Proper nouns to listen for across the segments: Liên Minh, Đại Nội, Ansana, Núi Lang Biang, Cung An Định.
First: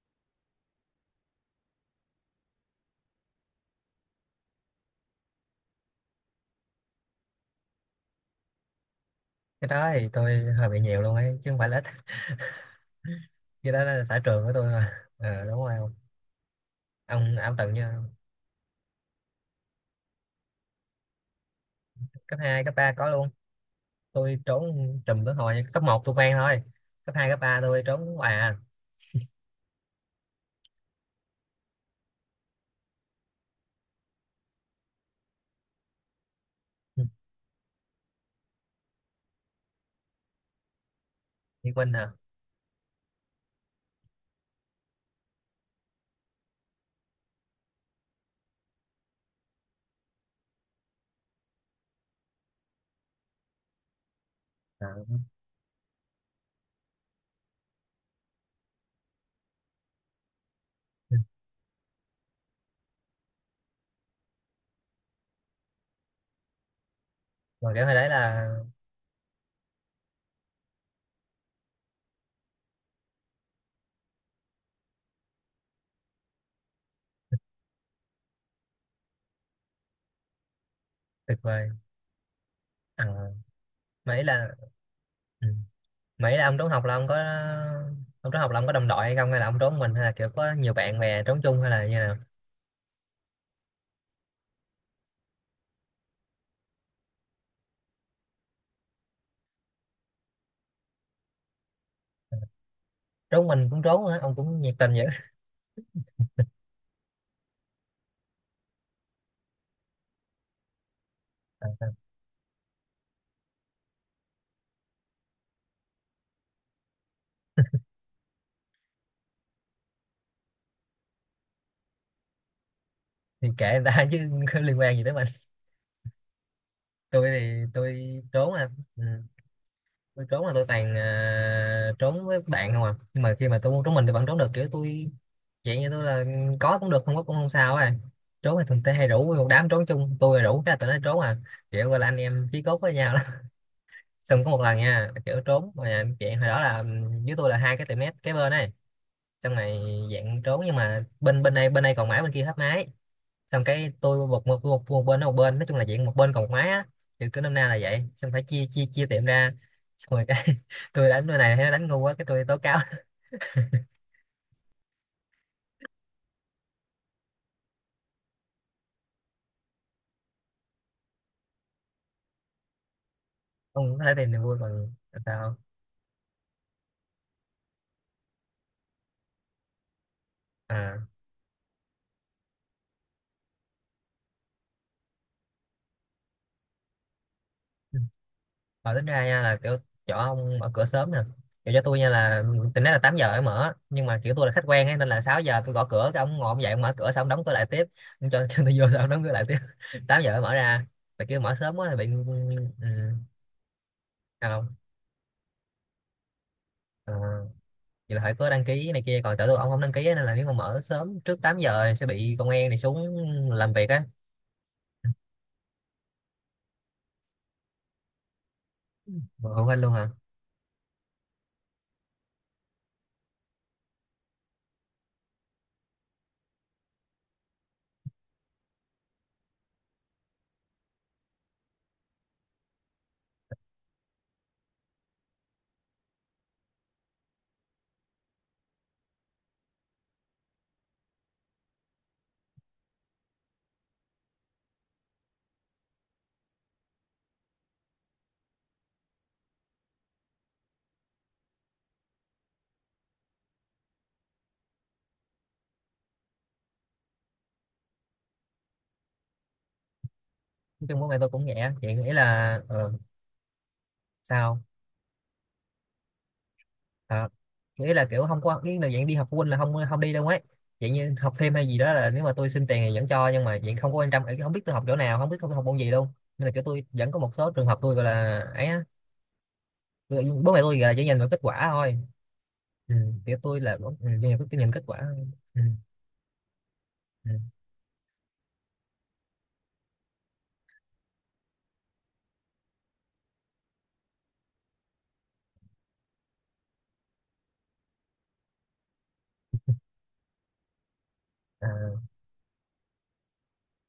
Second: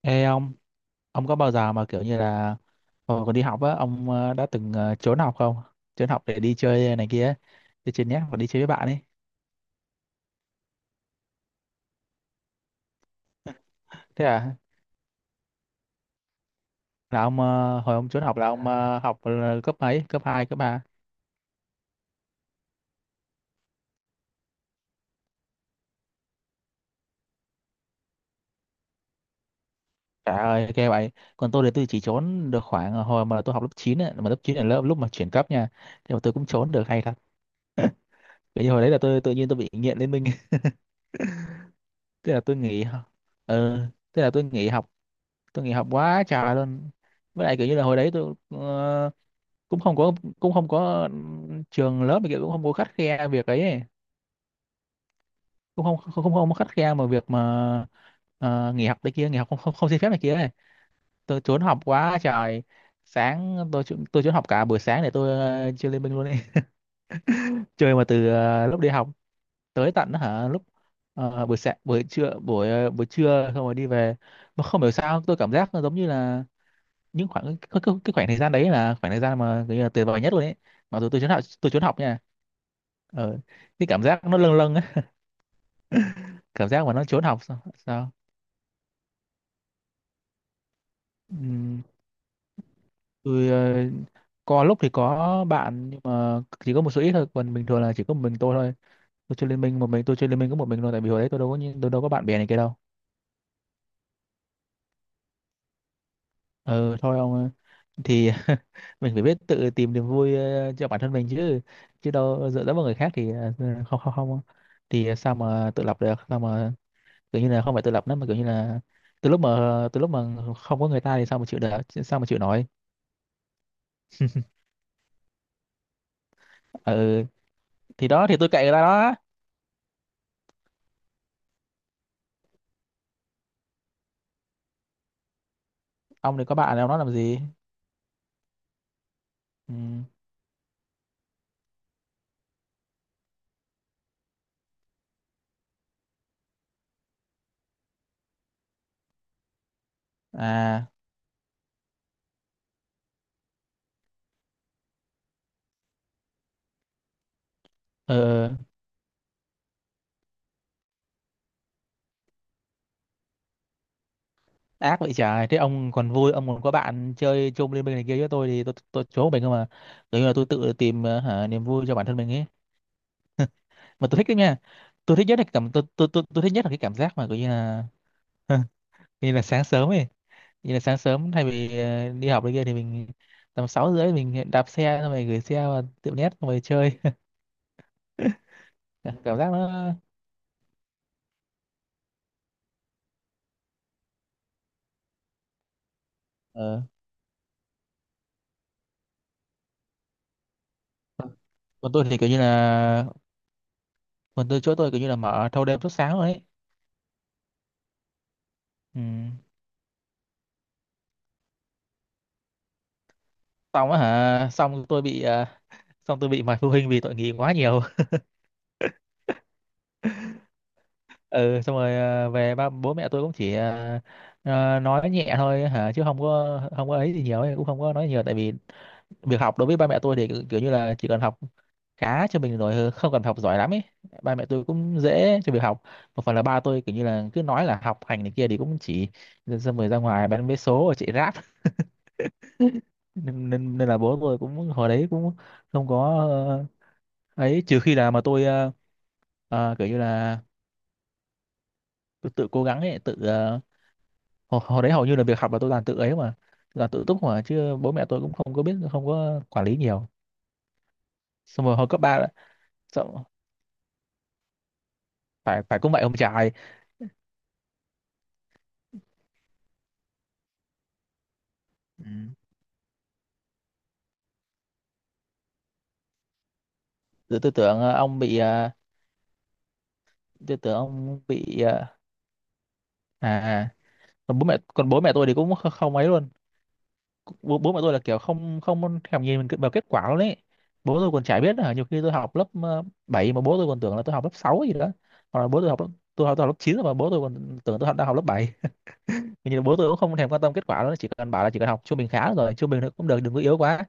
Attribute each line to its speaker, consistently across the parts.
Speaker 1: Ê ông có bao giờ mà kiểu như là hồi còn đi học á, ông đã từng trốn học không? Trốn học để đi chơi này kia, ấy, đi chơi net và đi chơi với bạn ấy.
Speaker 2: Cái đó thì tôi hơi bị nhiều luôn ấy, chứ không phải là ít. Cái đó là xã
Speaker 1: Thế
Speaker 2: trường của
Speaker 1: à,
Speaker 2: tôi mà, đúng rồi ông
Speaker 1: là
Speaker 2: ông
Speaker 1: ông
Speaker 2: ông từng như...
Speaker 1: hồi ông trốn học là ông học là cấp mấy? Cấp 2, cấp 3?
Speaker 2: Cấp 2 cấp 3 có luôn. Tôi trốn trùm tới hồi cấp một tôi quen thôi. Cấp 2 cấp 3 tôi trốn hoài à.
Speaker 1: Trời ơi, ghê vậy. Còn tôi thì tôi chỉ trốn được khoảng hồi mà tôi học lớp 9 ấy, mà lớp 9 là lớp lúc mà chuyển cấp nha. Thì mà tôi cũng trốn được
Speaker 2: Ừ.
Speaker 1: hay thật. Bởi vì hồi đấy là tôi tự nhiên tôi bị nghiện Liên Minh,
Speaker 2: Liên Minh hả?
Speaker 1: thế là tôi nghỉ học. Ừ, thế là tôi nghỉ học quá trời luôn. Với lại kiểu như là hồi đấy tôi cũng không có cũng không có trường lớp này kia cũng không có khắt khe việc ấy.
Speaker 2: À.
Speaker 1: Cũng không có khắt khe mà việc mà nghỉ học này kia nghỉ học không không, không xin phép này kia ấy.
Speaker 2: Ừ.
Speaker 1: Tôi trốn học quá trời. Sáng tôi trốn học cả buổi sáng để tôi chơi Liên Minh luôn ấy.
Speaker 2: Rồi kiểu hồi
Speaker 1: Chơi mà
Speaker 2: đấy
Speaker 1: từ
Speaker 2: là
Speaker 1: lúc đi học tới tận hả lúc buổi sáng buổi trưa buổi trưa xong rồi đi về mà không hiểu sao tôi cảm giác nó giống như là những khoảng cái khoảng thời gian đấy là khoảng thời gian mà kiểu như là tuyệt vời nhất luôn ấy, mặc dù
Speaker 2: tuyệt vời
Speaker 1: tôi trốn học nha.
Speaker 2: à,
Speaker 1: ờ cái cảm
Speaker 2: mấy
Speaker 1: giác nó
Speaker 2: là
Speaker 1: lâng lâng ấy.
Speaker 2: ừ. mấy là ông
Speaker 1: Cảm
Speaker 2: trốn học
Speaker 1: giác mà
Speaker 2: là
Speaker 1: nó
Speaker 2: ông có...
Speaker 1: trốn học sao sao.
Speaker 2: Ông trốn học là ông có đồng đội hay không, hay là ông trốn mình, hay là kiểu có nhiều bạn bè trốn chung, hay
Speaker 1: Ừm,
Speaker 2: là như nào?
Speaker 1: tôi có lúc thì có bạn nhưng mà chỉ có một số ít thôi, còn bình thường là chỉ có một mình tôi thôi. Tôi chơi liên minh một mình, tôi chơi liên minh có một mình thôi, tại vì hồi đấy tôi đâu có tôi đâu có bạn bè này kia đâu.
Speaker 2: Trốn mình cũng trốn á, ông cũng nhiệt tình vậy.
Speaker 1: Ừ thôi ông ơi. Thì mình phải biết tự tìm niềm vui cho bản thân mình chứ, chứ đâu dựa dẫm vào người khác thì không không không, thì sao mà tự lập được, sao mà kiểu như là không phải tự lập nữa mà kiểu như là từ lúc mà từ lúc mà không có người ta thì sao mà chịu được, sao mà chịu nổi.
Speaker 2: Thì kệ người ta chứ. Liên quan gì tới.
Speaker 1: Ừ
Speaker 2: Tôi thì
Speaker 1: thì
Speaker 2: tôi
Speaker 1: đó thì tôi
Speaker 2: trốn
Speaker 1: kệ
Speaker 2: là...
Speaker 1: người ta
Speaker 2: Ừ,
Speaker 1: đó.
Speaker 2: tôi trốn là tôi toàn, trốn với bạn không à, nhưng mà khi mà tôi muốn trốn mình thì vẫn trốn được, kiểu tôi dạng như tôi là...
Speaker 1: Ông đừng có
Speaker 2: Có
Speaker 1: bạn ông
Speaker 2: cũng
Speaker 1: nó
Speaker 2: được,
Speaker 1: làm
Speaker 2: không có cũng
Speaker 1: gì.
Speaker 2: không sao à. Trốn thì thường tê hay rủ một đám
Speaker 1: Ừ.
Speaker 2: trốn chung, tôi rủ cái là tụi nó trốn à. Kiểu gọi là anh em chí cốt với nhau lắm. Xong có một lần nha, kiểu trốn mà, dạng hồi đó là... Ừ, dưới tôi là hai cái tiệm nét kế bên này, xong này, dạng trốn nhưng
Speaker 1: À.
Speaker 2: mà bên bên đây còn, mãi bên kia hết máy. Xong cái tôi một bên nó một bên, nói chung là dạng một bên còn một máy á, kiểu cứ năm nay là vậy, xong phải
Speaker 1: Ờ.
Speaker 2: chia chia chia tiệm ra. Xong rồi cái tôi đánh cái này thấy nó đánh ngu quá, cái tôi tố cáo.
Speaker 1: Ác vậy trời, thế ông còn vui ông còn có bạn chơi chung liên minh này kia, với tôi thì tôi trốn mình không mà, kiểu như là tôi tự tìm niềm vui cho bản thân mình ấy,
Speaker 2: Ông có
Speaker 1: mà
Speaker 2: thể
Speaker 1: tôi thích
Speaker 2: tìm
Speaker 1: đấy
Speaker 2: niềm
Speaker 1: nha.
Speaker 2: vui bằng...
Speaker 1: Tôi thích nhất là cái
Speaker 2: Sao?
Speaker 1: cảm tôi thích nhất là cái cảm giác mà kiểu như là như là sáng sớm ấy, như là sáng
Speaker 2: À.
Speaker 1: sớm thay vì đi học này kia thì mình tầm sáu rưỡi mình đạp xe xong rồi gửi xe vào tiệm net xong rồi chơi.
Speaker 2: Và tính ra
Speaker 1: Cảm
Speaker 2: nha
Speaker 1: giác
Speaker 2: là kiểu
Speaker 1: nó
Speaker 2: chỗ ông mở cửa sớm nè. Kiểu cho tôi nha là tính nói là 8 giờ mới mở, nhưng mà kiểu tôi là khách quen ấy, nên là 6 giờ tôi gõ cửa cái ông ngồi ông dậy ông
Speaker 1: ờ.
Speaker 2: mở cửa xong ông đóng cửa lại tiếp. Ông cho tôi vô xong ông đóng cửa lại tiếp. 8 giờ mới mở ra. Tại kiểu mở sớm quá
Speaker 1: Còn
Speaker 2: thì
Speaker 1: tôi
Speaker 2: bị...
Speaker 1: thì kiểu như
Speaker 2: Ừ.
Speaker 1: là còn
Speaker 2: Sao
Speaker 1: tôi
Speaker 2: không?
Speaker 1: chỗ tôi kiểu như là mở thâu đêm suốt sáng rồi ấy.
Speaker 2: Ờ. Vậy là phải có đăng ký
Speaker 1: Ừ.
Speaker 2: này kia, còn chỗ tôi ông không đăng ký á, nên là nếu mà mở sớm trước 8 giờ sẽ bị công an này xuống làm việc
Speaker 1: Xong á
Speaker 2: á.
Speaker 1: hả xong xong tôi bị mời phụ huynh vì tội nghỉ quá nhiều.
Speaker 2: Mà phụ huynh luôn hả?
Speaker 1: Ừ xong rồi về ba bố mẹ tôi cũng chỉ nói nhẹ thôi hả, chứ không có ấy gì nhiều ấy, cũng không có nói nhiều tại vì việc học đối với ba mẹ tôi thì kiểu kiểu như là chỉ cần học khá cho mình rồi, không cần học giỏi lắm ấy. Ba mẹ tôi cũng dễ cho việc học. Một phần là ba tôi kiểu như là cứ nói là học hành này kia thì cũng chỉ xong rồi ra ngoài bán vé số rồi chạy ráp, nên nên, nên là bố tôi cũng hồi đấy cũng không có ờ, ấy, trừ khi là mà tôi kiểu như là tôi tự cố gắng ấy tự hồi đấy hầu như là việc học là tôi làm tự ấy mà, là tự túc mà, chứ bố mẹ tôi cũng không có biết, không có quản lý nhiều.
Speaker 2: Nói chung bố mẹ tôi cũng
Speaker 1: Xong
Speaker 2: nhẹ
Speaker 1: rồi hồi
Speaker 2: vậy.
Speaker 1: cấp
Speaker 2: Nghĩ
Speaker 1: ba là-
Speaker 2: là
Speaker 1: xong,
Speaker 2: sao
Speaker 1: phải phải cũng vậy ông trai.
Speaker 2: à? Nghĩ là kiểu không có, cái là dạng đi học phụ huynh là không không đi đâu ấy. Dạng như học thêm hay gì đó
Speaker 1: Ừ.
Speaker 2: là nếu mà tôi xin tiền thì vẫn cho, nhưng mà dạng không có quan tâm, không biết tôi học chỗ nào, không biết tôi học môn gì luôn. Nên là kiểu tôi vẫn có một
Speaker 1: tôi,
Speaker 2: số
Speaker 1: tôi
Speaker 2: trường hợp
Speaker 1: tưởng ờ,
Speaker 2: tôi gọi
Speaker 1: ông bị
Speaker 2: là ấy
Speaker 1: ờ,
Speaker 2: á. Bố
Speaker 1: tôi
Speaker 2: mẹ
Speaker 1: tưởng
Speaker 2: tôi gọi là chỉ nhìn
Speaker 1: ông
Speaker 2: vào kết
Speaker 1: bị
Speaker 2: quả thôi. Ừ, kiểu
Speaker 1: à
Speaker 2: tôi
Speaker 1: à.
Speaker 2: là ừ, nhìn,
Speaker 1: Còn bố mẹ
Speaker 2: nhìn kết
Speaker 1: còn
Speaker 2: quả
Speaker 1: bố mẹ tôi
Speaker 2: thôi.
Speaker 1: thì cũng
Speaker 2: Ừ.
Speaker 1: không ấy luôn.
Speaker 2: Ừ.
Speaker 1: Bố mẹ tôi là kiểu không không thèm nhìn mình vào kết quả luôn đấy. Bố tôi còn chả biết là nhiều khi tôi học lớp 7 mà bố tôi còn tưởng là tôi học lớp 6 gì đó, hoặc là bố tôi học lớp, tôi học lớp 9 mà bố tôi còn tưởng tôi học, đang học lớp bảy. Nhưng mà bố tôi cũng không thèm quan tâm kết quả đó, chỉ cần bảo là chỉ cần học trung
Speaker 2: À.
Speaker 1: bình khá rồi, trung bình thôi cũng được, đừng có yếu quá.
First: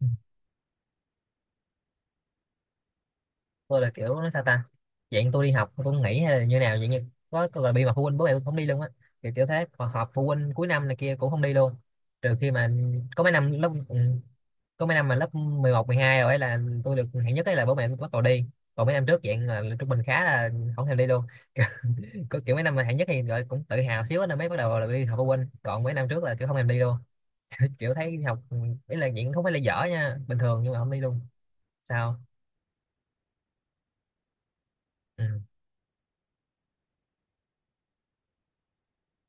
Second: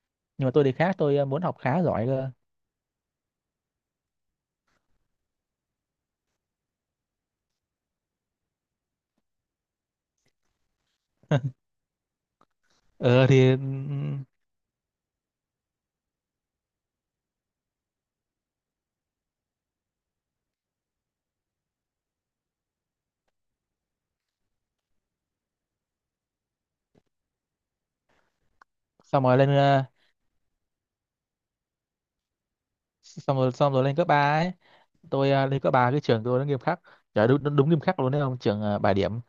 Speaker 2: Ừ.
Speaker 1: Nhưng mà tôi thì khác, tôi muốn học khá giỏi cơ.
Speaker 2: Tôi là kiểu nó sao ta? Dạng tôi đi học tôi cũng nghỉ hay là như nào, dạng như có gọi bị mà phụ huynh, bố mẹ tôi không đi luôn á, kiểu kiểu thế. Còn họp phụ huynh cuối năm này kia cũng không đi luôn. Trừ khi mà có
Speaker 1: ờ
Speaker 2: mấy
Speaker 1: thì
Speaker 2: năm lớp... Ừ, có mấy năm mà lớp 11 12 rồi ấy là tôi được hạng nhất ấy là bố mẹ tôi bắt đầu đi. Còn mấy năm trước dạng là trung bình khá là không thèm đi luôn. Có kiểu mấy năm mà hạng nhất thì gọi cũng tự hào xíu á, nên mới bắt đầu là đi học phụ huynh, còn mấy năm trước là kiểu không thèm đi luôn. Kiểu thấy đi học... Ừ, ý là
Speaker 1: Xong
Speaker 2: dạng
Speaker 1: rồi
Speaker 2: không
Speaker 1: lên
Speaker 2: phải là dở nha, bình thường, nhưng mà không đi luôn. Sao?
Speaker 1: xong rồi lên cấp ba ấy,
Speaker 2: Ừ.
Speaker 1: tôi lên cấp ba cái trường tôi nó nghiêm khắc. Trời đúng nghiêm khắc luôn đấy, không trường bài điểm.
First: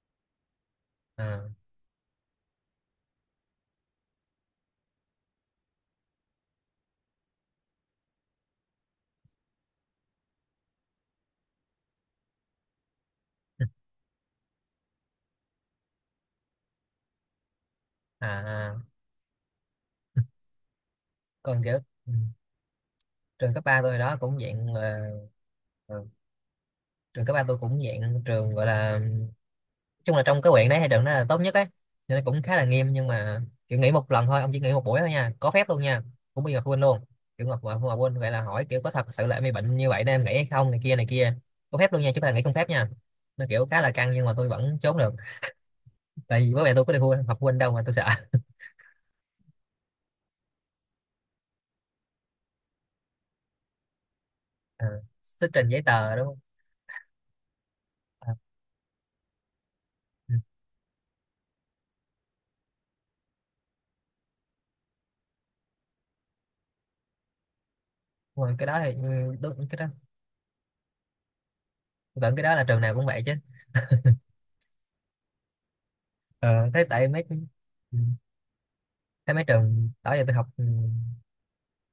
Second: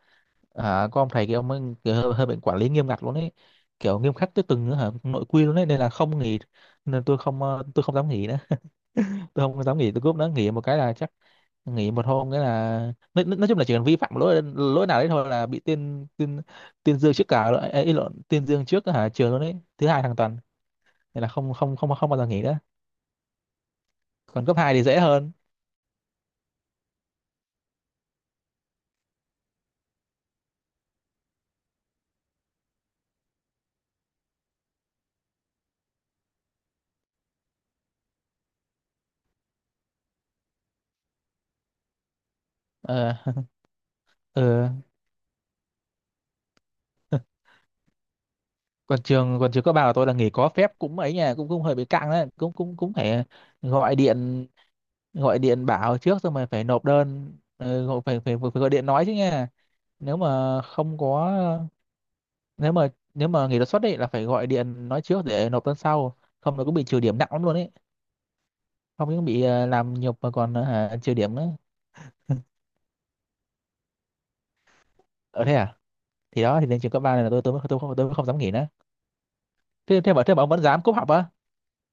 Speaker 1: À, có ông thầy kia
Speaker 2: À,
Speaker 1: ông ấy kiểu hơi bệnh quản lý nghiêm ngặt luôn ấy, kiểu nghiêm khắc tới từng hả, nội quy luôn ấy nên là không nghỉ, nên tôi không ờ, tôi không dám nghỉ nữa. Tôi không dám nghỉ tôi cúp nữa, nghỉ một cái là chắc nghỉ một hôm cái là nói chung là chỉ cần vi phạm lỗi lỗi nào đấy thôi là bị tuyên tuyên tuyên dương trước cả ấy, ấy, ý lộn
Speaker 2: à,
Speaker 1: tuyên dương
Speaker 2: à.
Speaker 1: trước hả trường luôn đấy thứ hai hàng tuần, nên là không
Speaker 2: Còn
Speaker 1: không
Speaker 2: kiểu...
Speaker 1: không không
Speaker 2: Ừ,
Speaker 1: bao giờ nghỉ nữa.
Speaker 2: trường cấp 3 tôi đó cũng
Speaker 1: Còn cấp
Speaker 2: dạng
Speaker 1: hai thì dễ
Speaker 2: là...
Speaker 1: hơn.
Speaker 2: Ừ, trường cấp ba tôi cũng dạng trường gọi là chung là trong cái huyện đấy, hay trường đó là tốt nhất ấy, nên cũng khá là nghiêm, nhưng mà kiểu nghỉ một lần thôi ông, chỉ nghỉ một buổi thôi nha, có phép luôn nha, cũng bị giờ phụ huynh luôn. Kiểu ngọc mà phụ huynh gọi là hỏi kiểu có thật sự là em bị bệnh như vậy nên em nghỉ hay không này kia này kia. Có phép luôn nha, chứ không phải là nghỉ không phép nha.
Speaker 1: Ờ.
Speaker 2: Nó kiểu khá là căng nhưng mà tôi
Speaker 1: Ờ.
Speaker 2: vẫn trốn được, tại vì bố mẹ tôi có đi phụ huynh học phụ huynh đâu mà tôi sợ.
Speaker 1: Còn trường còn trường cấp ba của tôi là nghỉ có phép cũng ấy nha, cũng cũng hơi bị căng đấy, cũng cũng cũng phải gọi điện
Speaker 2: À,
Speaker 1: gọi
Speaker 2: xuất
Speaker 1: điện
Speaker 2: trình giấy
Speaker 1: bảo
Speaker 2: tờ
Speaker 1: trước
Speaker 2: đúng
Speaker 1: xong
Speaker 2: không?
Speaker 1: rồi phải nộp đơn gọi- phải,
Speaker 2: À,
Speaker 1: phải phải gọi điện nói chứ nha. Nếu
Speaker 2: ừ.
Speaker 1: mà không có, nếu mà nếu mà nghỉ đột xuất ấy là phải gọi điện nói trước để nộp đơn sau, không nó cũng bị trừ điểm nặng lắm luôn ấy,
Speaker 2: Đúng rồi, cái đó thì
Speaker 1: không những
Speaker 2: ừ,
Speaker 1: bị
Speaker 2: đúng cái đó.
Speaker 1: làm nhục mà còn trừ điểm nữa.
Speaker 2: Tôi tưởng cái đó là trường nào cũng vậy chứ.
Speaker 1: Ở thế à, thì đó thì
Speaker 2: Ờ
Speaker 1: lên
Speaker 2: thế
Speaker 1: trường cấp
Speaker 2: tại
Speaker 1: ba
Speaker 2: mấy...
Speaker 1: này là
Speaker 2: Ừ,
Speaker 1: tôi mới không dám nghỉ nữa.
Speaker 2: thế mấy trường
Speaker 1: thế
Speaker 2: đó
Speaker 1: thế
Speaker 2: giờ
Speaker 1: mà thế
Speaker 2: tôi
Speaker 1: mà
Speaker 2: học...
Speaker 1: ông vẫn
Speaker 2: Ừ,
Speaker 1: dám cúp học á.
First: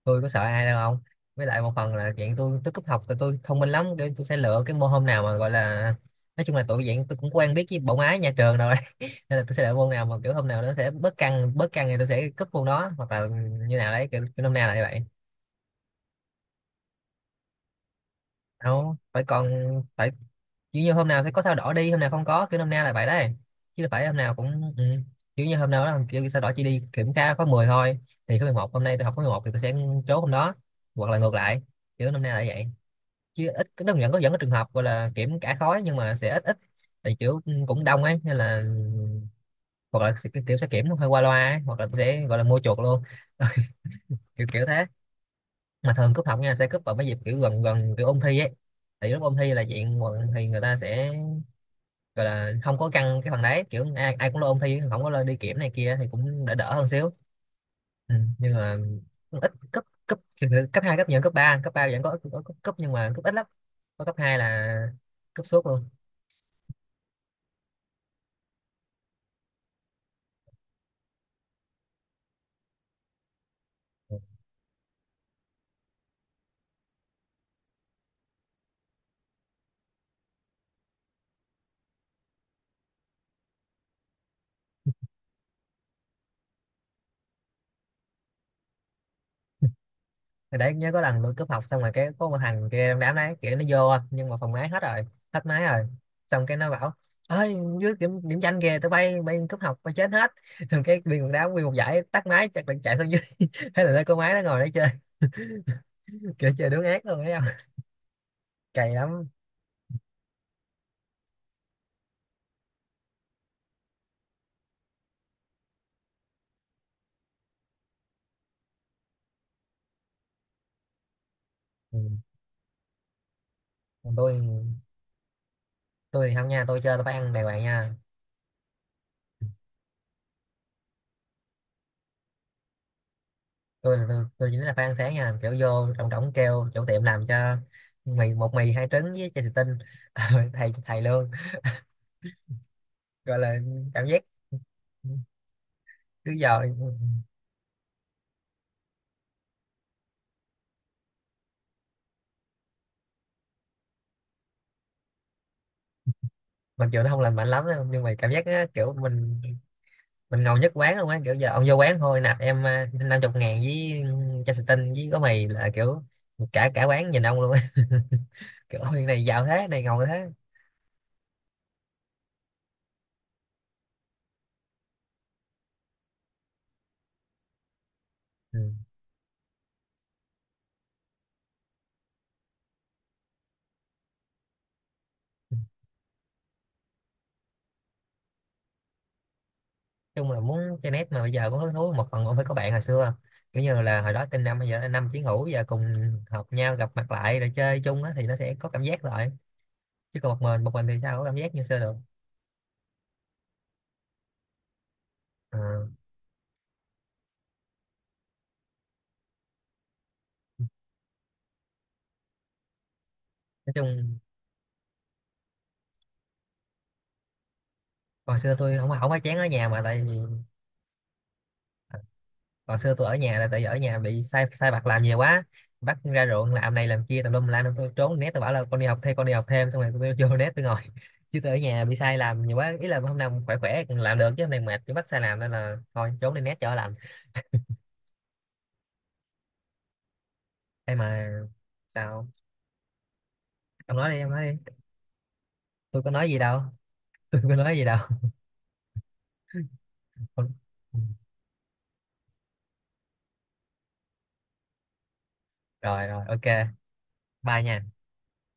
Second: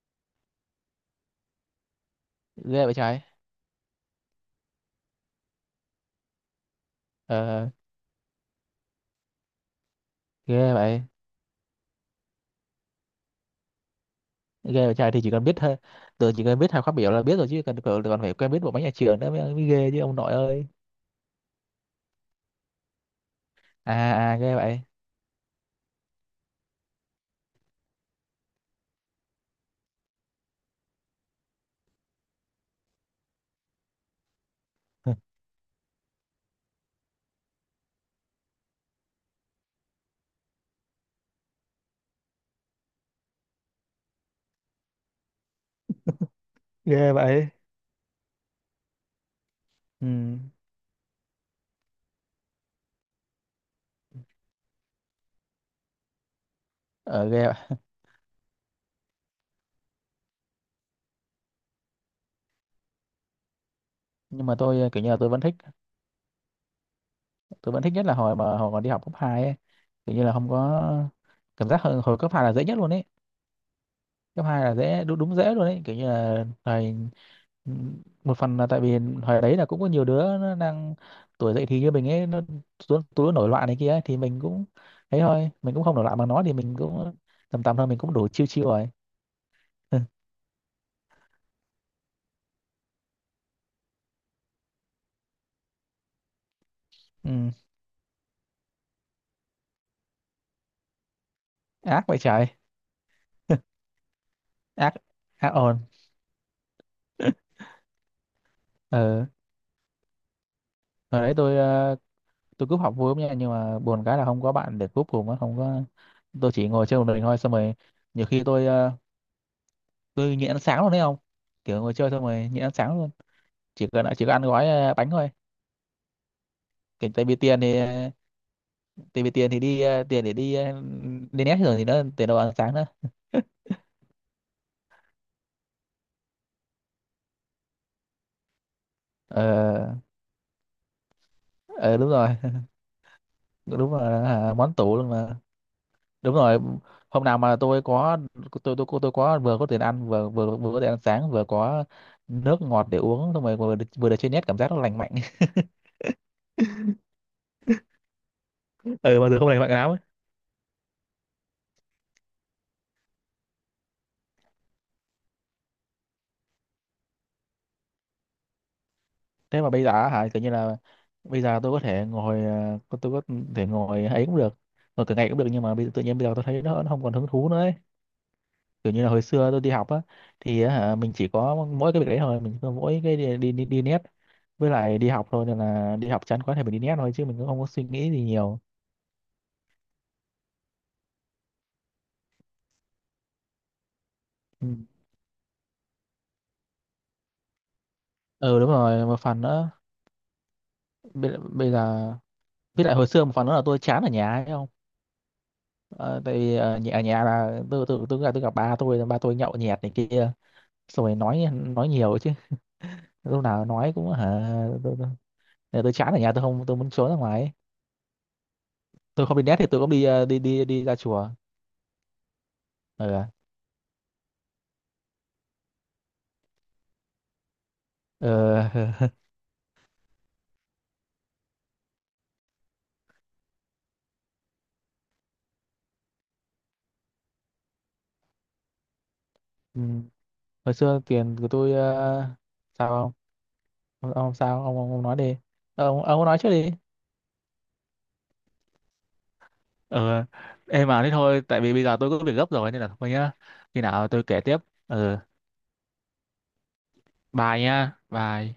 Speaker 2: tôi có sợ ai đâu không. Với lại một phần là chuyện tôi cúp
Speaker 1: Ghê vậy
Speaker 2: học thì
Speaker 1: trời.
Speaker 2: tôi thông minh lắm, kiểu tôi sẽ lựa cái môn hôm nào mà gọi là... Nói chung là tụi dạng tôi cũng quen biết
Speaker 1: Ờ,
Speaker 2: với bộ máy nhà trường rồi. Nên là tôi sẽ lựa môn nào mà kiểu hôm nào
Speaker 1: ghê
Speaker 2: nó sẽ
Speaker 1: vậy.
Speaker 2: bớt căng thì tôi sẽ cúp môn đó, hoặc là như nào đấy, kiểu năm nay là như
Speaker 1: Ghê vậy
Speaker 2: vậy.
Speaker 1: trời, thì chỉ cần biết thôi, tôi chỉ cần biết hai khóa biểu là biết rồi chứ cần còn phải quen biết bộ máy nhà
Speaker 2: Đâu
Speaker 1: trường
Speaker 2: phải.
Speaker 1: nữa
Speaker 2: Còn
Speaker 1: mới ghê chứ
Speaker 2: phải
Speaker 1: ông nội ơi.
Speaker 2: kiểu như hôm nào sẽ có sao đỏ đi, hôm nào không có, kiểu năm nay là vậy đấy, chứ phải hôm
Speaker 1: À
Speaker 2: nào
Speaker 1: à, ghê
Speaker 2: cũng...
Speaker 1: vậy.
Speaker 2: Ừ. Kiểu như hôm nào đó kiểu sao đỏ chỉ đi kiểm tra khóa 10 thôi, thì khóa 11 hôm nay tôi học khóa 11 thì tôi sẽ chốt hôm đó, hoặc là ngược lại, kiểu năm nay là vậy. Chứ ít, nó vẫn có trường hợp gọi là kiểm cả khối nhưng mà sẽ ít ít, thì kiểu... Ừ, cũng đông ấy nên là hoặc là kiểu sẽ kiểm hơi qua loa ấy, hoặc là tôi sẽ gọi là mua chuột luôn. kiểu kiểu thế. Mà thường cúp học nha sẽ cúp vào mấy
Speaker 1: Ghê
Speaker 2: dịp kiểu
Speaker 1: vậy.
Speaker 2: gần gần kiểu ôn thi ấy. Thì lúc ôn thi là chuyện
Speaker 1: Ừ.
Speaker 2: thì người ta sẽ gọi là không có căng cái phần đấy, kiểu ai cũng lo ôn thi, không có lo đi kiểm này kia thì cũng đỡ đỡ hơn xíu.
Speaker 1: Ở ghê vậy.
Speaker 2: Ừ. Nhưng mà cũng ít, cấp cấp cấp hai cấp nhiều hơn cấp ba, cấp 3 vẫn có cấp nhưng mà cấp ít lắm, có cấp 2
Speaker 1: Nhưng mà
Speaker 2: là
Speaker 1: tôi kiểu như là tôi vẫn
Speaker 2: cấp
Speaker 1: thích,
Speaker 2: suốt luôn.
Speaker 1: tôi vẫn thích nhất là hồi mà đi học cấp 2, ấy, kiểu như là không có cảm giác hồi cấp 2 là dễ nhất luôn ấy, cấp 2 là dễ đúng dễ luôn ấy, kiểu như là thời, một phần là tại vì hồi đấy là cũng có nhiều đứa nó đang tuổi dậy thì như mình ấy, nó tụi tụi nó nổi loạn này kia ấy, thì mình cũng ấy thôi, mình cũng không nổi loạn bằng nó thì mình cũng tầm tầm thôi, mình cũng đủ chiêu chiêu rồi.
Speaker 2: Thì đấy, nhớ có lần tôi cúp học xong rồi cái có một thằng kia trong đám đấy kiểu nó vô nhưng mà phòng máy hết rồi, hết máy rồi, xong cái nó bảo
Speaker 1: Ừ.
Speaker 2: ơi, dưới điểm danh kìa, tụi bay bay cúp học bay chết hết. Xong cái viên quần đám nguyên một giải
Speaker 1: Ác vậy
Speaker 2: tắt
Speaker 1: trời.
Speaker 2: máy chắc là chạy xuống dưới. Thế là nơi cô máy nó ngồi đấy chơi.
Speaker 1: Ác ác ồn.
Speaker 2: Kiểu chơi đứng ác luôn đấy không, cày lắm.
Speaker 1: Ừ. Hồi đấy tôi tôi cúp học vui lắm nha, nhưng mà buồn cái là không có bạn để cúp cùng á, không có, tôi chỉ ngồi chơi một mình thôi. Xong rồi nhiều khi tôi tôi nhịn ăn sáng luôn đấy không, kiểu ngồi
Speaker 2: Ừ.
Speaker 1: chơi xong rồi nhịn ăn sáng luôn, chỉ cần
Speaker 2: Còn
Speaker 1: chỉ có
Speaker 2: tôi
Speaker 1: ăn gói bánh thôi,
Speaker 2: tôi thì không nha, tôi chơi tôi
Speaker 1: kiểu
Speaker 2: phải
Speaker 1: tại
Speaker 2: ăn
Speaker 1: vì
Speaker 2: đàng hoàng nha.
Speaker 1: tại vì tiền thì tiền để đi nét rồi thì nó tiền đâu ăn sáng nữa.
Speaker 2: Tôi là tôi chỉ nói là phải ăn sáng nha, kiểu vô trọng trọng kêu chủ tiệm làm cho mì một mì hai trứng với chai
Speaker 1: Ờ,
Speaker 2: thủy tinh. thầy thầy luôn,
Speaker 1: ờ, đúng rồi,
Speaker 2: gọi là
Speaker 1: đúng là
Speaker 2: cảm giác
Speaker 1: à, món tủ luôn mà,
Speaker 2: trước
Speaker 1: đúng rồi.
Speaker 2: giờ,
Speaker 1: Hôm nào mà tôi có, tôi có vừa có tiền ăn vừa vừa vừa có tiền ăn sáng vừa có nước ngọt để uống xong rồi vừa được chơi net, cảm giác nó lành mạnh.
Speaker 2: mặc dù nó không lành mạnh lắm đâu, nhưng mà cảm giác á, kiểu
Speaker 1: Ừ mà từ
Speaker 2: mình
Speaker 1: không này mặc áo ấy.
Speaker 2: mình ngầu nhất quán luôn á, kiểu giờ ông vô quán thôi, nạp em à 50.000 với chai xì tinh với gói mì là kiểu cả cả quán nhìn ông luôn á. Kiểu ôi này giàu
Speaker 1: Thế
Speaker 2: thế
Speaker 1: mà
Speaker 2: này
Speaker 1: bây giờ
Speaker 2: ngầu
Speaker 1: á
Speaker 2: thế.
Speaker 1: hả kiểu như là bây giờ tôi có thể ngồi tôi có thể ngồi ấy cũng được, ngồi cả ngày cũng được, nhưng mà bây giờ, tự nhiên bây giờ tôi thấy nó không còn hứng thú nữa ấy.
Speaker 2: Ừ.
Speaker 1: Kiểu như là hồi xưa tôi đi học á, thì á hả mình chỉ có mỗi cái việc đấy thôi, mình có mỗi cái đi nét với lại đi học thôi, nên là đi học chán quá thì mình đi nét thôi, chứ mình cũng không có suy nghĩ gì nhiều.
Speaker 2: Nói chung là muốn chơi net mà bây giờ có hứng thú một phần cũng phải có bạn hồi xưa, kiểu như là hồi đó team năm
Speaker 1: Ừ,
Speaker 2: bây giờ là năm chiến hữu bây giờ cùng học nhau gặp mặt lại rồi chơi chung á thì nó sẽ
Speaker 1: ừ
Speaker 2: có
Speaker 1: đúng
Speaker 2: cảm giác
Speaker 1: rồi một
Speaker 2: lại.
Speaker 1: phần nữa.
Speaker 2: Chứ còn một mình thì sao có cảm
Speaker 1: bây,
Speaker 2: giác như
Speaker 1: bây
Speaker 2: xưa được.
Speaker 1: giờ, với lại hồi xưa một phần nữa là tôi chán ở nhà ấy không.
Speaker 2: Ờ.
Speaker 1: Ờ, tại vì ở nhà là tôi gặp ba tôi, ba tôi nhậu nhẹt này kia xong rồi nói nhiều chứ, lúc nào
Speaker 2: Nói
Speaker 1: nói cũng
Speaker 2: chung
Speaker 1: hả. tôi, tôi, chán ở nhà, tôi không, tôi muốn trốn ra ngoài ấy.
Speaker 2: hồi xưa tôi không không phải
Speaker 1: Tôi không
Speaker 2: chán
Speaker 1: đi
Speaker 2: ở
Speaker 1: net thì
Speaker 2: nhà mà
Speaker 1: tôi cũng
Speaker 2: tại
Speaker 1: đi
Speaker 2: vì,
Speaker 1: đi ra chùa.
Speaker 2: hồi xưa tôi ở
Speaker 1: Ờ.
Speaker 2: nhà là tại vì ở nhà bị sai sai bạc làm nhiều quá, bắt ra ruộng làm này làm kia tùm lum la nên tôi trốn nét, tôi bảo là
Speaker 1: Ờ.
Speaker 2: con đi học thêm con đi học thêm, xong rồi tôi vô nét tôi ngồi. Chứ tôi ở nhà bị sai làm nhiều quá, ý là hôm nào khỏe khỏe còn làm được chứ hôm nay mệt cứ bắt sai làm nên là thôi trốn đi nét cho lành.
Speaker 1: Ừ. Hồi
Speaker 2: Hay
Speaker 1: xưa tiền
Speaker 2: mà.
Speaker 1: của tôi
Speaker 2: Sao?
Speaker 1: sao không?
Speaker 2: Ông nói
Speaker 1: Ông,
Speaker 2: đi, ông
Speaker 1: ông
Speaker 2: nói
Speaker 1: sao
Speaker 2: đi.
Speaker 1: ông nói đi. Ờ,
Speaker 2: Tôi có
Speaker 1: ông
Speaker 2: nói
Speaker 1: nói
Speaker 2: gì
Speaker 1: trước
Speaker 2: đâu.
Speaker 1: đi.
Speaker 2: Tôi có nói gì đâu.
Speaker 1: Ờ em mà thế thôi, tại vì bây giờ tôi có việc gấp rồi nên là thôi nhá, khi nào tôi kể tiếp. Ờ
Speaker 2: Rồi rồi, ok,
Speaker 1: bye
Speaker 2: bye nha.
Speaker 1: nhá, bye.